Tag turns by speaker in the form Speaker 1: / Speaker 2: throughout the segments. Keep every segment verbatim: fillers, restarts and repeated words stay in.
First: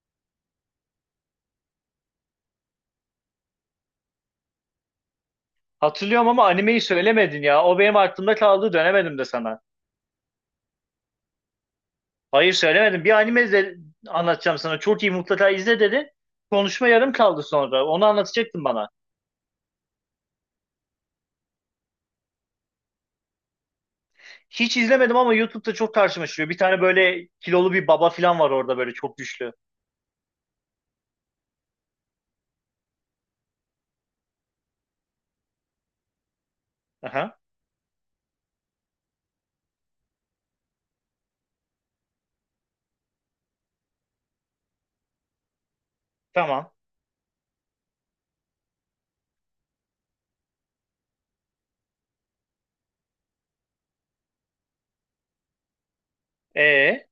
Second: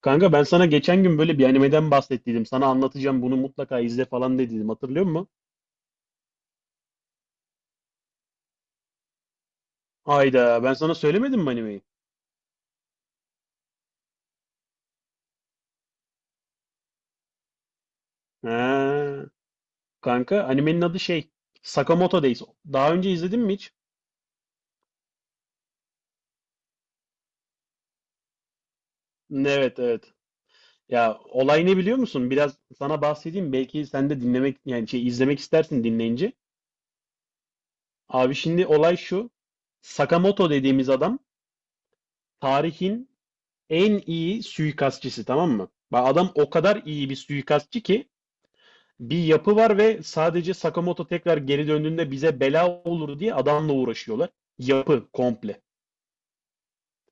Speaker 1: Kanka ben sana geçen gün böyle bir animeden bahsettiydim. Sana anlatacağım bunu mutlaka izle falan dediydim. Hatırlıyor musun?
Speaker 2: Hatırlıyorum ama animeyi söylemedin ya. O benim aklımda kaldı dönemedim de sana.
Speaker 1: Hayda ben sana söylemedim mi animeyi?
Speaker 2: Hayır söylemedim. Bir anime izle, anlatacağım sana. Çok iyi mutlaka izle dedin. Konuşma yarım kaldı sonra. Onu anlatacaktın bana.
Speaker 1: Ha, kanka animenin adı şey Sakamoto Days. Daha önce izledin mi hiç?
Speaker 2: Hiç izlemedim ama YouTube'da çok karşıma çıkıyor. Bir tane böyle kilolu bir baba falan var orada böyle çok güçlü.
Speaker 1: Evet, evet. Ya olay ne biliyor musun? Biraz sana bahsedeyim. Belki sen de dinlemek yani şey izlemek istersin dinleyince.
Speaker 2: Aha,
Speaker 1: Abi şimdi olay şu. Sakamoto dediğimiz adam tarihin en iyi suikastçısı, tamam mı? Bak adam o
Speaker 2: tamam.
Speaker 1: kadar iyi bir suikastçı ki bir yapı var ve sadece Sakamoto tekrar geri döndüğünde bize bela olur diye adamla uğraşıyorlar. Yapı komple.
Speaker 2: Ee.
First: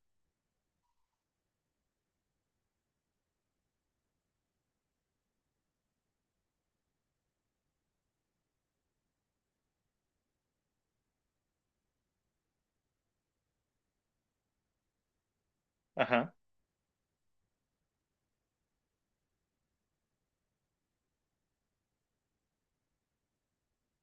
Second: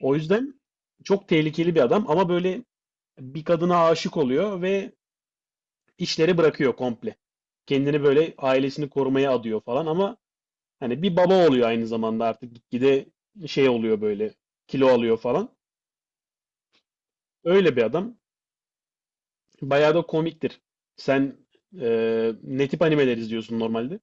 Speaker 1: O yüzden çok tehlikeli bir adam ama böyle bir kadına aşık oluyor ve işleri bırakıyor komple. Kendini böyle ailesini korumaya adıyor falan ama hani bir baba oluyor aynı zamanda artık gitgide şey oluyor böyle kilo alıyor falan.
Speaker 2: aha.
Speaker 1: Öyle bir adam. Bayağı da komiktir. Sen eee ne tip animeler izliyorsun normalde?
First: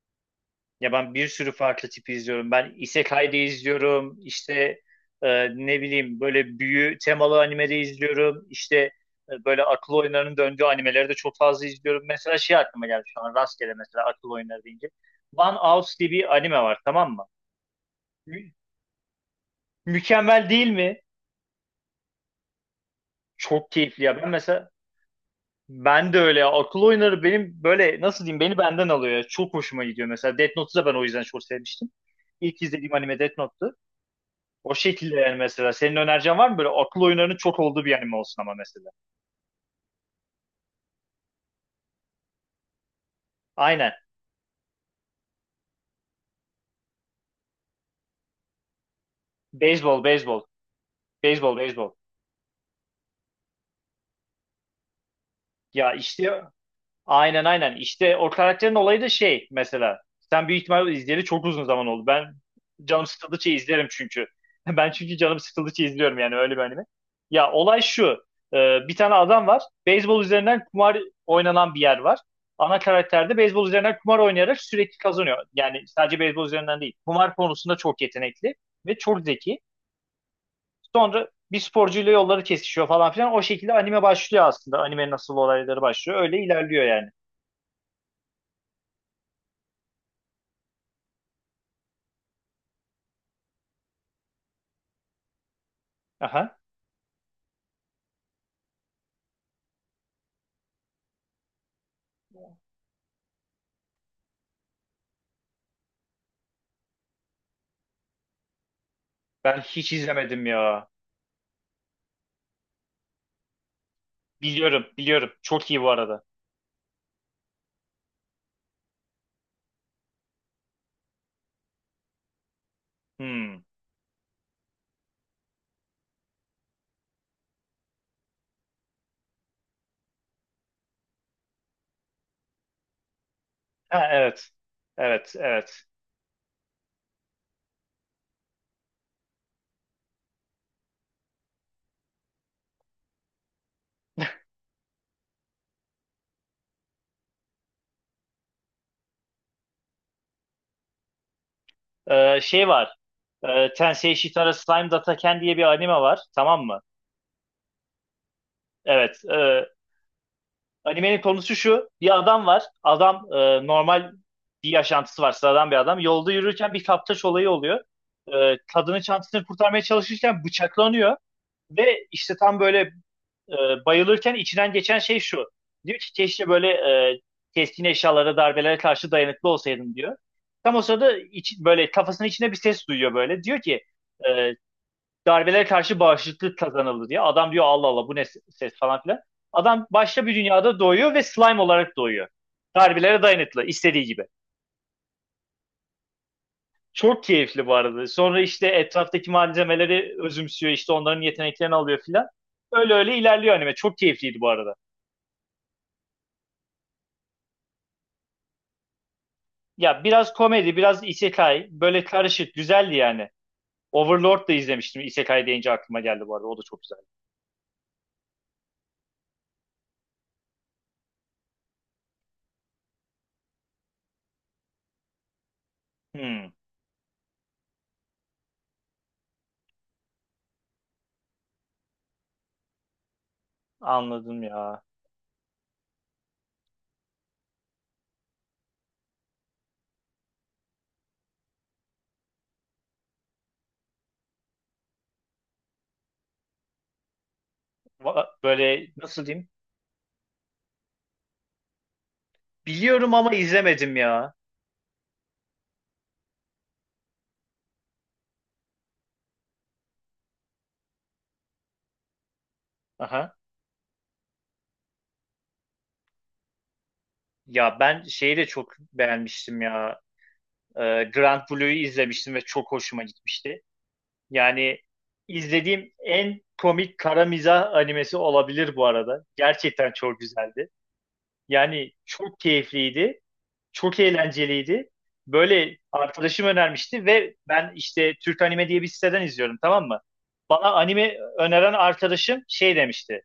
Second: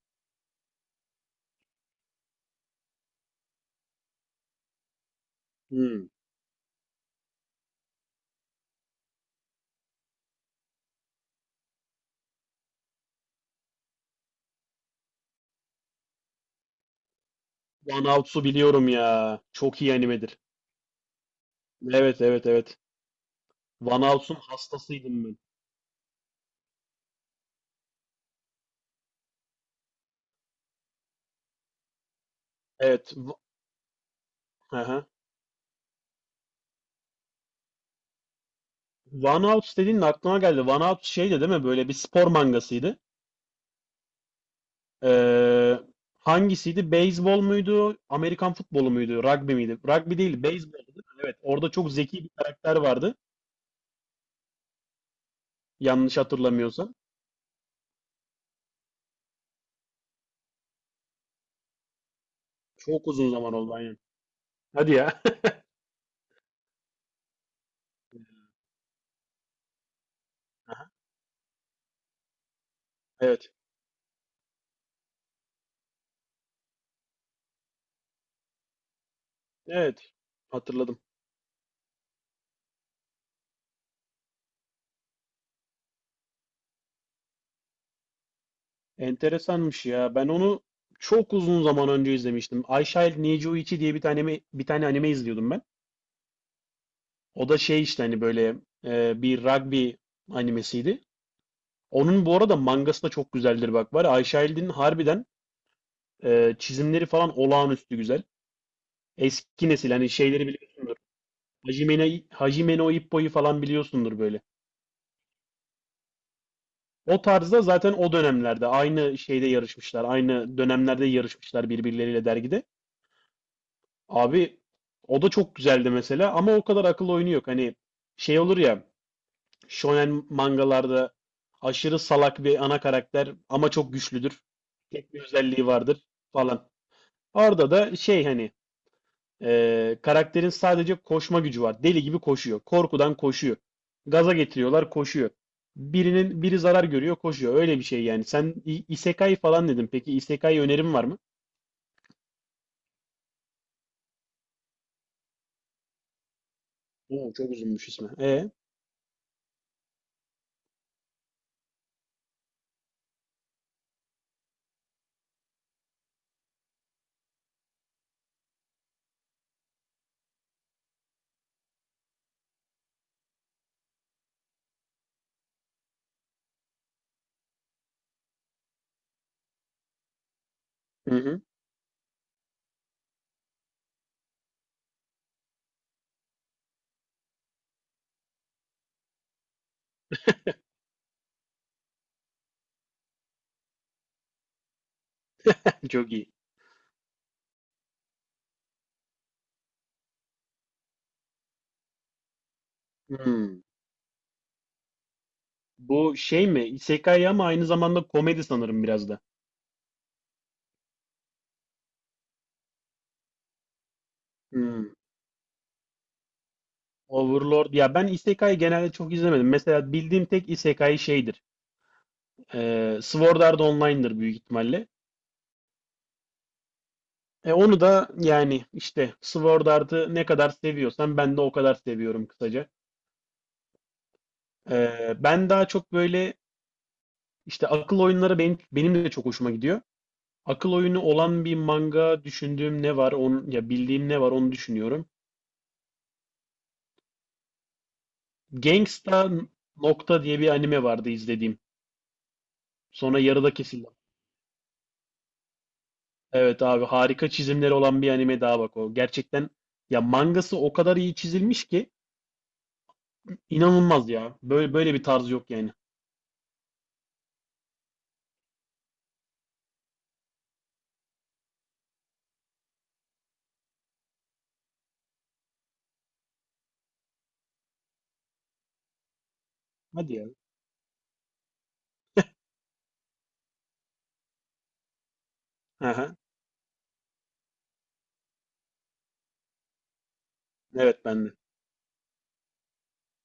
Speaker 2: Ya ben bir sürü farklı tipi izliyorum. Ben Isekai'de izliyorum. İşte e, ne
Speaker 1: Hmm.
Speaker 2: bileyim böyle büyü temalı animede izliyorum. İşte e, böyle akıl oyunlarının döndüğü animeleri de çok fazla izliyorum. Mesela şey aklıma geldi şu an rastgele mesela akıl oyunları deyince. One House diye bir anime var, tamam mı?
Speaker 1: One Outs'u
Speaker 2: Mü-
Speaker 1: biliyorum ya. Çok iyi animedir.
Speaker 2: mükemmel değil mi?
Speaker 1: Evet, evet, evet.
Speaker 2: Çok keyifli
Speaker 1: One
Speaker 2: ya. Ben
Speaker 1: Outs'un
Speaker 2: mesela
Speaker 1: hastasıydım ben.
Speaker 2: ben de öyle ya. Akıl oyunları benim böyle nasıl diyeyim beni benden alıyor ya. Çok hoşuma gidiyor mesela. Death Note'u da ben o yüzden çok sevmiştim. İlk izlediğim
Speaker 1: Evet.
Speaker 2: anime
Speaker 1: w-
Speaker 2: Death Note'tu. O
Speaker 1: Hı hı.
Speaker 2: şekilde yani mesela. Senin önereceğin var mı böyle akıl oyunlarının çok olduğu bir anime olsun ama mesela.
Speaker 1: One Outs dediğin aklıma geldi. One Outs şeydi değil mi? Böyle bir spor mangasıydı.
Speaker 2: Aynen.
Speaker 1: Ee, hangisiydi? Beyzbol muydu? Amerikan futbolu muydu? Rugby miydi?
Speaker 2: Beyzbol,
Speaker 1: Rugby değil,
Speaker 2: beyzbol.
Speaker 1: beyzboldu değil mi? Evet.
Speaker 2: Beyzbol,
Speaker 1: Orada çok
Speaker 2: beyzbol.
Speaker 1: zeki bir karakter vardı.
Speaker 2: Ya
Speaker 1: Yanlış
Speaker 2: işte
Speaker 1: hatırlamıyorsam.
Speaker 2: aynen aynen. İşte o karakterin olayı da şey mesela. Sen büyük ihtimalle izleyeli çok uzun zaman oldu. Ben canım
Speaker 1: Çok uzun
Speaker 2: sıkıldıkça
Speaker 1: zaman oldu
Speaker 2: izlerim
Speaker 1: aynen.
Speaker 2: çünkü. Ben
Speaker 1: Hadi
Speaker 2: çünkü
Speaker 1: ya.
Speaker 2: canım sıkıldıkça izliyorum yani öyle bir anime. Ya olay şu. Ee, bir tane adam var. Beyzbol üzerinden kumar oynanan bir yer var. Ana karakter de
Speaker 1: Evet.
Speaker 2: beyzbol üzerinden kumar oynayarak sürekli kazanıyor. Yani sadece beyzbol üzerinden değil. Kumar konusunda çok yetenekli ve çok zeki.
Speaker 1: Evet. Hatırladım.
Speaker 2: Sonra bir sporcuyla yolları kesişiyor falan filan. O şekilde anime başlıyor aslında. Anime nasıl olayları başlıyor. Öyle ilerliyor yani.
Speaker 1: Enteresanmış ya. Ben onu çok uzun zaman önce izlemiştim. I Shall Need You iki diye bir tane bir tane anime izliyordum ben.
Speaker 2: Aha.
Speaker 1: O da şey işte hani böyle e, bir rugby animesiydi. Onun bu arada mangası da çok güzeldir bak var. Ya, I Shall'in harbiden e, çizimleri falan olağanüstü güzel.
Speaker 2: Ben
Speaker 1: Eski nesil
Speaker 2: hiç
Speaker 1: hani
Speaker 2: izlemedim
Speaker 1: şeyleri
Speaker 2: ya.
Speaker 1: biliyorsundur. Hajime, Hajime no Ippo'yu falan biliyorsundur böyle.
Speaker 2: Biliyorum, biliyorum. Çok iyi bu arada.
Speaker 1: O tarzda zaten o dönemlerde aynı şeyde yarışmışlar. Aynı dönemlerde yarışmışlar birbirleriyle dergide.
Speaker 2: Hmm.
Speaker 1: Abi o da çok güzeldi mesela ama o kadar akıl oyunu yok. Hani şey olur ya shonen mangalarda aşırı salak bir ana karakter ama çok
Speaker 2: Ha,
Speaker 1: güçlüdür.
Speaker 2: evet.
Speaker 1: Tek bir
Speaker 2: Evet,
Speaker 1: özelliği
Speaker 2: evet.
Speaker 1: vardır falan. Orada da şey hani e, karakterin sadece koşma gücü var. Deli gibi koşuyor. Korkudan koşuyor. Gaza getiriyorlar koşuyor. Birinin biri zarar görüyor koşuyor. Öyle bir şey yani. Sen i- isekai falan dedin. Peki isekai önerim var mı?
Speaker 2: Ee, şey var. Ee, Tensei Shitara Slime Dataken diye bir anime var. Tamam mı?
Speaker 1: Oo, çok uzunmuş ismi. E?
Speaker 2: Evet. e, animenin konusu şu. Bir adam var. Adam e, normal bir yaşantısı var. Sıradan bir adam. Yolda yürürken bir kaptaş olayı oluyor. Ee, kadının çantasını kurtarmaya çalışırken bıçaklanıyor. Ve işte tam böyle e, bayılırken içinden geçen şey şu. Diyor ki keşke böyle e, keskin eşyalara, darbelere karşı dayanıklı olsaydım diyor. Tam o
Speaker 1: Hı
Speaker 2: sırada
Speaker 1: hı.
Speaker 2: iç, böyle kafasının içinde bir ses duyuyor böyle. Diyor ki e, darbelere karşı bağışıklık kazanıldı diye. Adam diyor Allah Allah bu ne ses falan filan. Adam başka bir dünyada doğuyor ve slime olarak doğuyor. Darbelere dayanıklı istediği gibi.
Speaker 1: Çok iyi.
Speaker 2: Çok keyifli bu arada. Sonra işte etraftaki malzemeleri özümsüyor işte onların yeteneklerini alıyor filan. Öyle öyle ilerliyor
Speaker 1: Hmm.
Speaker 2: anime. Çok keyifliydi bu arada.
Speaker 1: Bu şey mi? Isekai ama aynı zamanda komedi sanırım biraz da.
Speaker 2: Ya biraz komedi, biraz isekai. Böyle karışık. Güzeldi yani. Overlord da
Speaker 1: Hmm.
Speaker 2: izlemiştim. Isekai deyince aklıma geldi bu arada. O da çok güzeldi.
Speaker 1: Overlord. Ya ben Isekai genelde çok izlemedim. Mesela bildiğim tek Isekai şeydir. Ee, Sword Art Online'dır büyük ihtimalle.
Speaker 2: Hmm,
Speaker 1: E onu da yani işte Sword Art'ı ne kadar seviyorsan ben de o kadar seviyorum kısaca.
Speaker 2: anladım ya.
Speaker 1: Ee, ben daha çok böyle işte akıl oyunları benim, benim de çok hoşuma gidiyor. Akıl oyunu olan bir manga düşündüğüm ne var onu ya bildiğim ne var onu düşünüyorum.
Speaker 2: Va- Böyle nasıl
Speaker 1: Gangsta
Speaker 2: diyeyim?
Speaker 1: nokta diye bir anime vardı izlediğim.
Speaker 2: Biliyorum
Speaker 1: Sonra
Speaker 2: ama
Speaker 1: yarıda kesildim.
Speaker 2: izlemedim ya.
Speaker 1: Evet abi harika çizimleri olan bir anime daha bak o. Gerçekten ya mangası o kadar iyi çizilmiş ki
Speaker 2: Aha.
Speaker 1: inanılmaz ya. Böyle böyle bir tarz yok yani.
Speaker 2: Ya ben şeyi de çok beğenmiştim ya. Ee, Grand Blue'yu izlemiştim ve çok hoşuma gitmişti. Yani izlediğim en komik kara mizah animesi olabilir bu arada. Gerçekten
Speaker 1: Hadi
Speaker 2: çok
Speaker 1: ya.
Speaker 2: güzeldi. Yani çok keyifliydi. Çok eğlenceliydi. Böyle
Speaker 1: Aha.
Speaker 2: arkadaşım önermişti ve ben işte Türk Anime diye bir siteden izliyorum, tamam mı? Bana
Speaker 1: Evet
Speaker 2: anime
Speaker 1: ben de.
Speaker 2: öneren arkadaşım şey demişti.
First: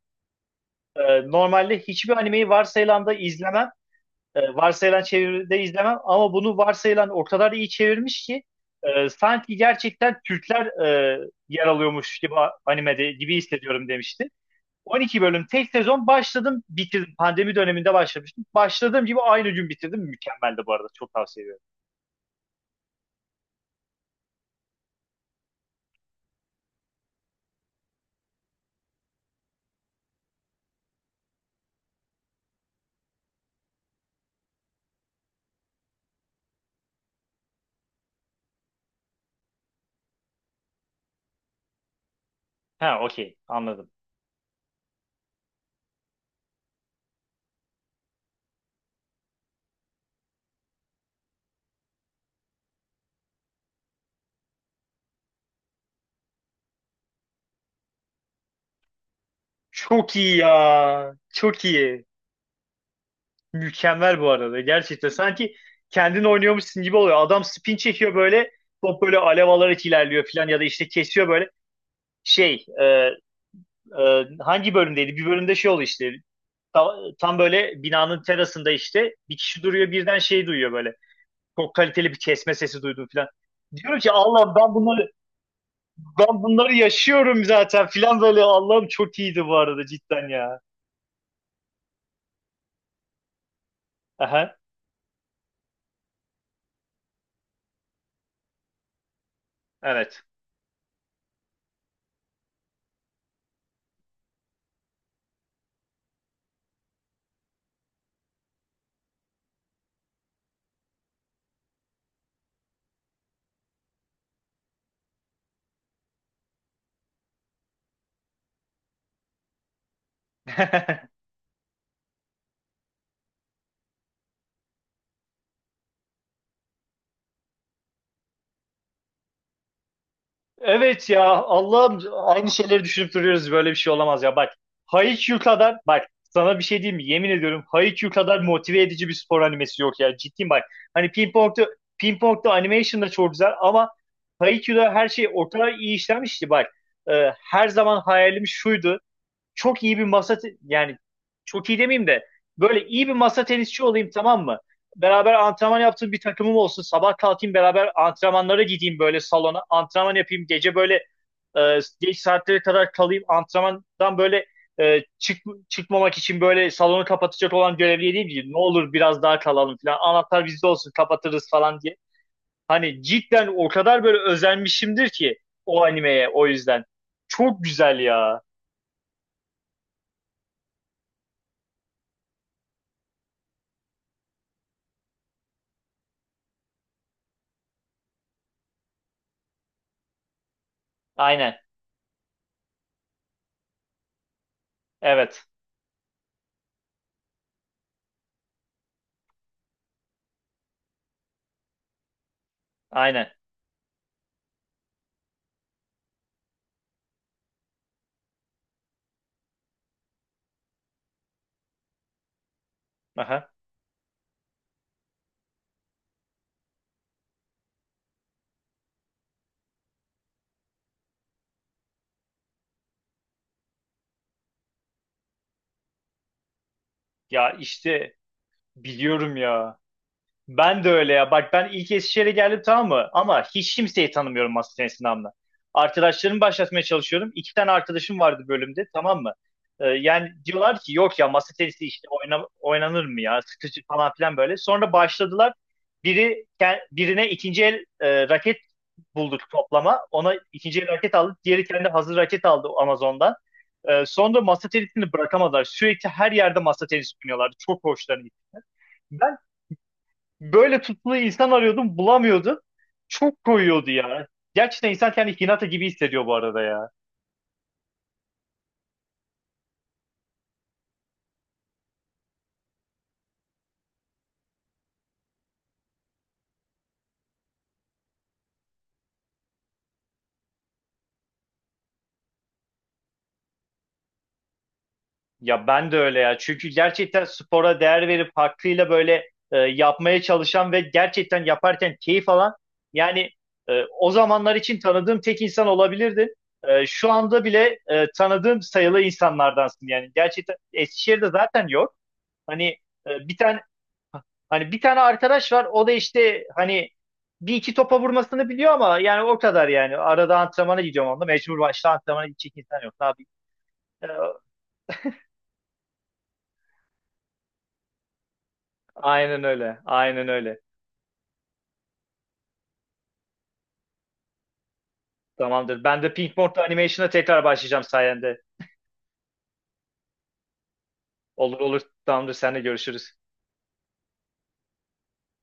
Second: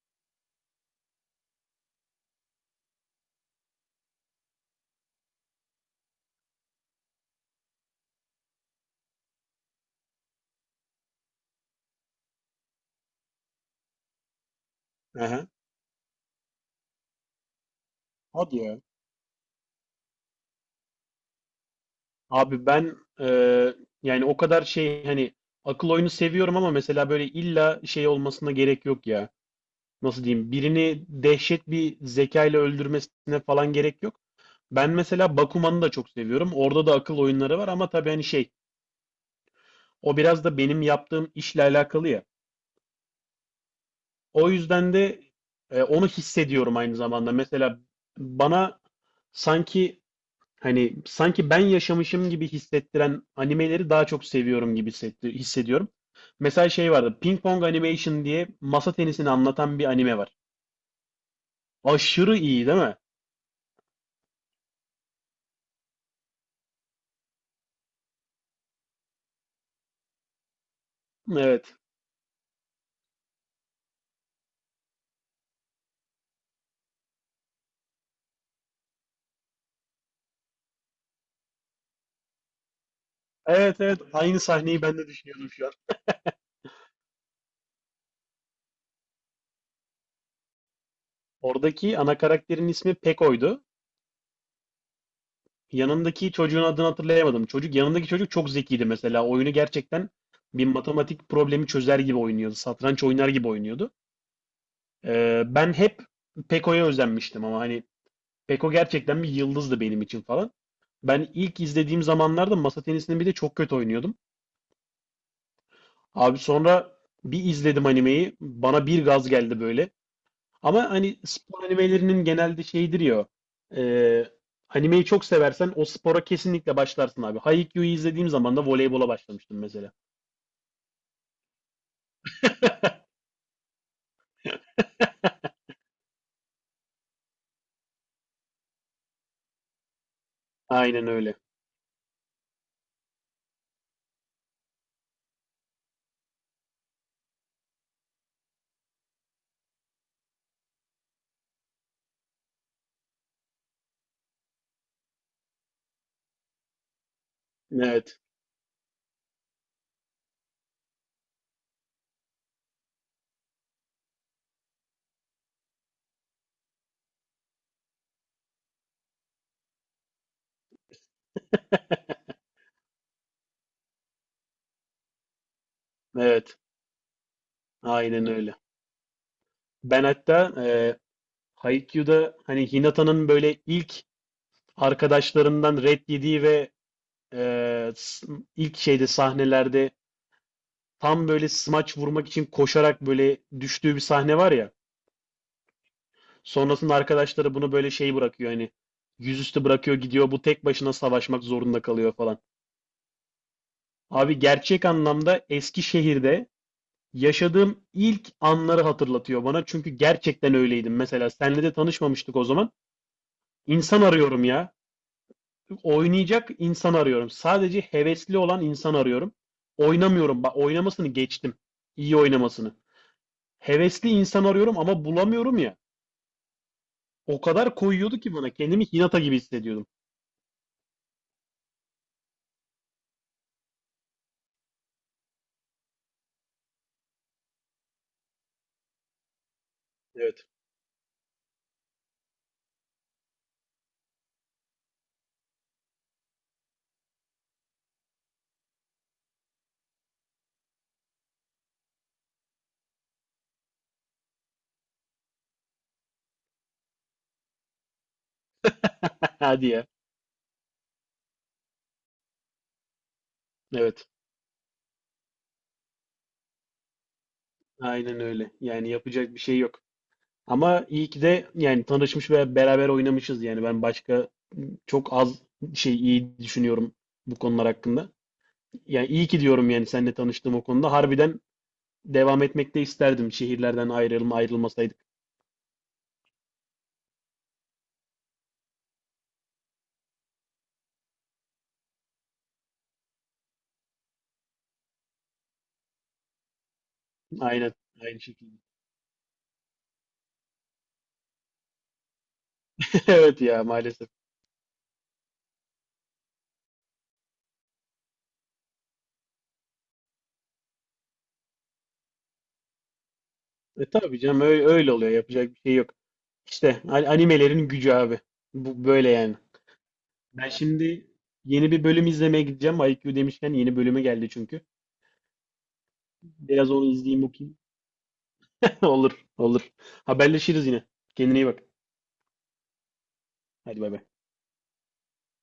Speaker 2: "E, normalde hiçbir animeyi varsayılanda izlemem. E, varsayılan çeviride izlemem ama bunu varsayılan o kadar iyi çevirmiş ki e, sanki gerçekten Türkler e, yer alıyormuş gibi a- animede gibi hissediyorum demişti. on iki bölüm
Speaker 1: Aha.
Speaker 2: tek sezon başladım bitirdim. Pandemi döneminde başlamıştım.
Speaker 1: Hadi ya.
Speaker 2: Başladığım gibi aynı gün bitirdim. Mükemmeldi bu arada. Çok tavsiye ediyorum.
Speaker 1: Abi ben e, yani o kadar şey hani akıl oyunu seviyorum ama mesela böyle illa şey olmasına gerek yok ya. Nasıl diyeyim? Birini dehşet bir zekayla öldürmesine falan gerek yok. Ben mesela Bakuman'ı da çok seviyorum. Orada da akıl oyunları var ama tabii hani şey. O biraz da benim yaptığım işle alakalı ya.
Speaker 2: Ha, okey, anladım.
Speaker 1: O yüzden de e, onu hissediyorum aynı zamanda. Mesela bana sanki hani sanki ben yaşamışım gibi hissettiren animeleri daha çok seviyorum gibi hissetti- hissediyorum. Mesela şey vardı. Ping Pong Animation diye masa tenisini anlatan bir
Speaker 2: Çok
Speaker 1: anime var.
Speaker 2: iyi ya. Çok iyi.
Speaker 1: Aşırı iyi değil mi?
Speaker 2: Mükemmel bu arada. Gerçekten sanki kendin oynuyormuşsun gibi oluyor. Adam spin çekiyor böyle. Top böyle alev alarak ilerliyor falan ya da işte kesiyor böyle.
Speaker 1: Evet.
Speaker 2: Şey e, e, hangi bölümdeydi? Bir bölümde şey oldu işte. Ta- tam böyle binanın terasında işte bir kişi duruyor birden şey duyuyor böyle. Çok kaliteli bir kesme sesi duydum falan.
Speaker 1: Evet, evet.
Speaker 2: Diyorum ki
Speaker 1: Aynı
Speaker 2: Allah'ım ben
Speaker 1: sahneyi ben de
Speaker 2: bunları
Speaker 1: düşünüyordum şu an.
Speaker 2: ben bunları yaşıyorum zaten falan böyle. Allah'ım çok iyiydi bu arada cidden ya.
Speaker 1: Oradaki ana karakterin ismi Peko'ydu.
Speaker 2: Aha,
Speaker 1: Yanındaki çocuğun adını hatırlayamadım. Çocuk yanındaki çocuk çok zekiydi mesela. Oyunu gerçekten
Speaker 2: evet.
Speaker 1: bir matematik problemi çözer gibi oynuyordu. Satranç oynar gibi oynuyordu. Ee, ben hep Peko'ya özenmiştim ama hani Peko gerçekten bir yıldızdı benim için falan. Ben ilk izlediğim zamanlarda masa tenisini bir de çok kötü oynuyordum. Abi sonra bir izledim animeyi. Bana bir gaz geldi böyle. Ama hani spor animelerinin genelde şeyidir ya. E, animeyi çok seversen o spora kesinlikle başlarsın abi. Haikyuu'yu izlediğim zaman da voleybola başlamıştım mesela.
Speaker 2: Evet ya Allah'ım aynı şeyleri düşünüp duruyoruz böyle bir şey olamaz ya bak Haikyuu kadar bak sana bir şey diyeyim mi yemin ediyorum Haikyuu kadar motive edici bir spor animesi yok ya ciddiyim bak
Speaker 1: Aynen
Speaker 2: hani
Speaker 1: öyle.
Speaker 2: Ping Pong'da animation da çok güzel ama Haikyuu'da her şey o kadar iyi işlenmişti bak. Ee, her zaman hayalim şuydu, çok iyi bir masa te- yani çok iyi demeyeyim de böyle iyi bir masa tenisçi olayım, tamam mı? Beraber antrenman yaptığım bir takımım olsun. Sabah kalkayım beraber
Speaker 1: Evet.
Speaker 2: antrenmanlara gideyim böyle salona. Antrenman yapayım. Gece böyle e, geç saatlere kadar kalayım. Antrenmandan böyle e, çık, çıkmamak için böyle salonu kapatacak olan görevliye diyeyim ki ne olur biraz daha kalalım falan. Anahtar bizde olsun kapatırız falan diye. Hani cidden o kadar böyle özenmişimdir ki o animeye o
Speaker 1: Evet.
Speaker 2: yüzden. Çok güzel
Speaker 1: Aynen
Speaker 2: ya.
Speaker 1: öyle. Ben hatta e, Haikyuu'da hani Hinata'nın böyle ilk arkadaşlarından red yediği ve e, s- ilk şeyde sahnelerde tam böyle
Speaker 2: Aynen.
Speaker 1: smaç vurmak için koşarak böyle düştüğü bir sahne var ya.
Speaker 2: Evet.
Speaker 1: Sonrasında arkadaşları bunu böyle şey bırakıyor hani yüzüstü bırakıyor gidiyor bu tek başına savaşmak zorunda kalıyor falan.
Speaker 2: Aynen.
Speaker 1: Abi gerçek anlamda Eskişehir'de yaşadığım ilk anları hatırlatıyor bana. Çünkü gerçekten öyleydim. Mesela senle de tanışmamıştık o zaman.
Speaker 2: Aha.
Speaker 1: İnsan arıyorum ya. Oynayacak insan arıyorum. Sadece hevesli olan insan arıyorum. Oynamıyorum. Bak oynamasını geçtim. İyi oynamasını. Hevesli insan arıyorum ama bulamıyorum ya. O
Speaker 2: Ya
Speaker 1: kadar
Speaker 2: işte
Speaker 1: koyuyordu ki bana. Kendimi Hinata
Speaker 2: biliyorum
Speaker 1: gibi
Speaker 2: ya.
Speaker 1: hissediyordum.
Speaker 2: Ben de öyle ya. Bak ben ilk Eskişehir'e geldim, tamam mı? Ama hiç kimseyi tanımıyorum masa tenisini anla. Arkadaşlarımı başlatmaya çalışıyorum. İki tane arkadaşım vardı bölümde, tamam mı? Ee, yani
Speaker 1: Evet.
Speaker 2: diyorlar ki yok ya masa tenisi işte oyna- oynanır mı ya? Sıkıcı falan filan böyle. Sonra başladılar. Biri ke- birine ikinci el e, raket bulduk toplama. Ona ikinci el raket aldı. Diğeri kendi hazır raket aldı Amazon'dan. Ee, sonra masa tenisini bırakamadılar. Sürekli her yerde masa tenisi oynuyorlardı. Çok hoşlarına gitti. Ben
Speaker 1: Hadi ya.
Speaker 2: böyle tutkulu insan arıyordum, bulamıyordum. Çok koyuyordu
Speaker 1: Evet,
Speaker 2: ya. Gerçekten insan kendi Hinata gibi hissediyor bu arada ya.
Speaker 1: aynen öyle. Yani yapacak bir şey yok. Ama iyi ki de yani tanışmış ve beraber oynamışız. Yani ben başka çok az şey iyi düşünüyorum bu konular hakkında. Yani iyi ki diyorum yani seninle tanıştığım o konuda. Harbiden devam etmek de isterdim. Şehirlerden ayrılma ayrılmasaydık.
Speaker 2: Ya ben de öyle ya. Çünkü gerçekten spora değer verip hakkıyla böyle e, yapmaya çalışan ve gerçekten yaparken keyif alan yani e, o zamanlar için tanıdığım tek insan olabilirdin. E, şu anda
Speaker 1: Aynen
Speaker 2: bile e,
Speaker 1: aynı şekilde.
Speaker 2: tanıdığım sayılı insanlardansın yani. Gerçekten Eskişehir'de zaten yok. Hani e, bir
Speaker 1: Evet
Speaker 2: tane
Speaker 1: ya maalesef.
Speaker 2: hani bir tane arkadaş var. O da işte hani bir iki topa vurmasını biliyor ama yani o kadar yani. Arada antrenmana gidiyorum onunla. Mecbur başta antrenmana gidecek insan yok. Tabii.
Speaker 1: E
Speaker 2: E,
Speaker 1: tabii canım öyle, öyle oluyor. Yapacak bir şey yok. İşte a- animelerin gücü abi. Bu böyle yani.
Speaker 2: aynen öyle. Aynen
Speaker 1: Ben
Speaker 2: öyle.
Speaker 1: şimdi yeni bir bölüm izlemeye gideceğim. I Q demişken yeni bölümü geldi çünkü.
Speaker 2: Tamamdır. Ben de Pink Morton
Speaker 1: Biraz onu
Speaker 2: Animation'a
Speaker 1: izleyeyim
Speaker 2: tekrar
Speaker 1: okuyayım
Speaker 2: başlayacağım sayende.
Speaker 1: Olur, olur. Haberleşiriz yine. Kendine iyi
Speaker 2: Olur
Speaker 1: bak.
Speaker 2: olur. Tamamdır. Seninle görüşürüz.
Speaker 1: Hadi bay bay.